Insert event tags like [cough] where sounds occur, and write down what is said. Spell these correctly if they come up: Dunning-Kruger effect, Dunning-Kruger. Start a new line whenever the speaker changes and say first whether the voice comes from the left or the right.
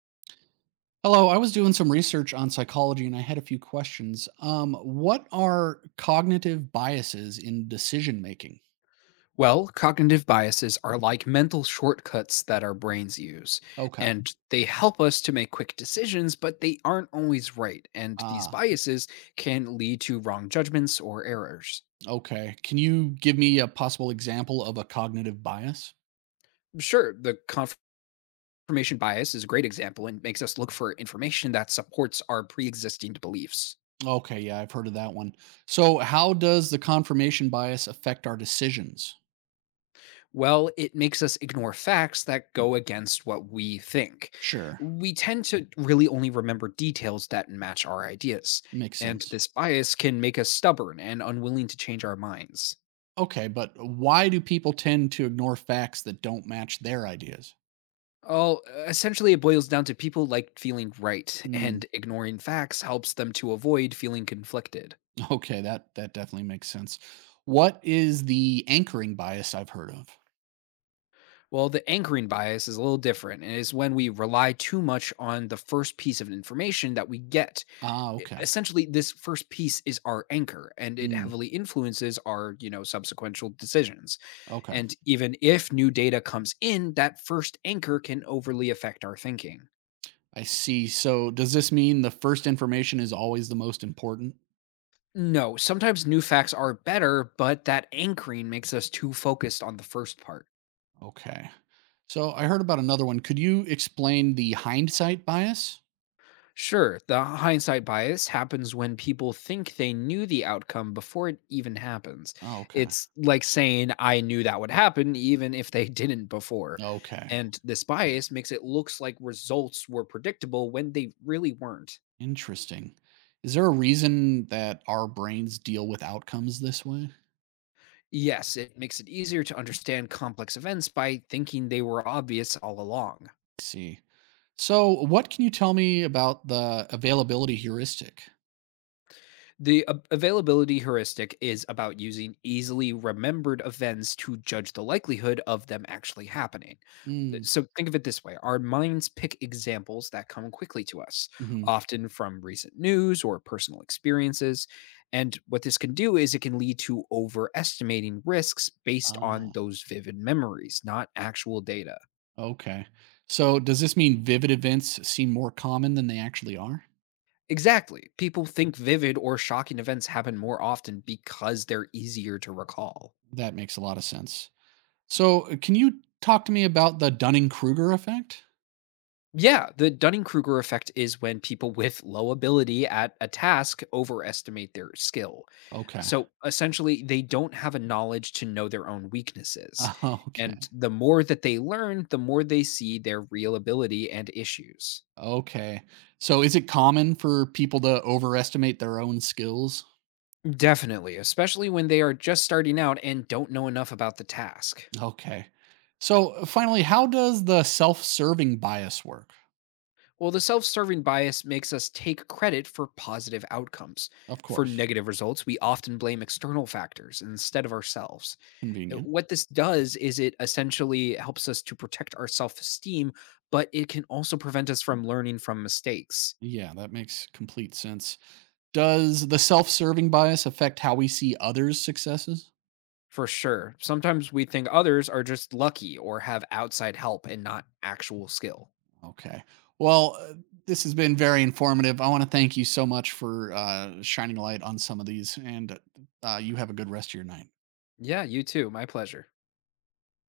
right: Hello, I was doing some research on psychology and I had a few questions. What are cognitive biases in decision making?
left: Well, cognitive biases are like mental shortcuts that our brains use,
right: Okay.
left: and they help us to make quick decisions, but they aren't always right, and these
right: Ah,
left: biases can lead to wrong judgments or errors.
right: okay. Can you give me a possible example of a cognitive bias?
left: Sure, the confirmation bias is a great example and makes us look for information that supports our pre existing beliefs.
right: Okay, yeah, I've heard of that one. So, how does the confirmation bias affect our decisions?
left: Well, it makes us ignore facts that go against what we think.
right: Sure,
left: We tend to really only remember details that match our ideas,
right: makes
left: and
right: sense.
left: this bias can make us stubborn and unwilling to change our minds.
right: Okay, but why do people tend to ignore facts that don't match their ideas?
left: Well, essentially, it boils down to people like feeling right,
right: Hmm.
left: and ignoring facts helps them to avoid feeling conflicted.
right: Okay, that definitely makes sense. What is the anchoring bias I've heard of?
left: Well, the anchoring bias is a little different, and is when we rely too much on the first piece of information that we get.
right: Ah,
left: E
right: okay.
left: essentially, this first piece is our anchor, and it
right: Mm,
left: heavily influences our subsequential decisions.
right: okay.
left: And even if new data comes in, that first anchor can overly affect our thinking.
right: I see. So does this mean the first information is always the most important?
left: No, sometimes new facts are better, but that anchoring makes us too focused on the first part.
right: Okay. So I heard about another one. Could you explain the hindsight bias?
left: Sure, the hindsight bias happens when people think they knew the outcome before it even happens.
right: Oh, okay.
left: It's like saying, I knew that would happen, even if they [laughs] didn't before.
right: Okay.
left: And this bias makes it looks like results were predictable when they really weren't.
right: Interesting. Is there a reason that our brains deal with outcomes this way?
left: Yes, it makes it easier to understand complex events by thinking they were obvious all along.
right: See. So what can you tell me about the availability heuristic?
left: The availability heuristic is about using easily remembered events to judge the likelihood of them actually happening. th-
right: Mm,
left: So think of it this way, our minds pick examples that come quickly to us,
right: mhm.
left: often from recent news or personal experiences. And what this can do is it can lead to overestimating risks based on
right: Ah,
left: those vivid memories, not actual data.
right: okay. So does this mean vivid events seem more common than they actually are?
left: Exactly. People think vivid or shocking events happen more often because they're easier to recall.
right: That makes a lot of sense. So can you talk to me about the Dunning-Kruger effect?
left: Yeah, the Dunning-Kruger effect is when people with low ability at a task overestimate their skill.
right: Okay.
left: So essentially, they don't have a knowledge to know their own weaknesses.
right: [laughs] Oh,
left: And
right: okay.
left: the more that they learn, the more they see their real ability and issues.
right: Okay. So is it common for people to overestimate their own skills?
left: Definitely, especially when they are just starting out and don't know enough about the task.
right: Okay. So finally, how does the self-serving bias work?
left: Well, the self serving bias makes us take credit for positive outcomes.
right: Of
left: For
right: course.
left: negative results, we often blame external factors instead of ourselves.
right: Convenient.
left: What this does is it essentially helps us to protect our self-esteem, but it can also prevent us from learning from mistakes.
right: Yeah, that makes complete sense. Does the self-serving bias affect how we see others' successes?
left: For sure, sometimes we think others are just lucky or have outside help and not actual skill.
right: Okay. Well, this has been very informative. I want to thank you so much for shining a light on some of these, and you have a good rest of your night.
left: Yeah, you too. My pleasure.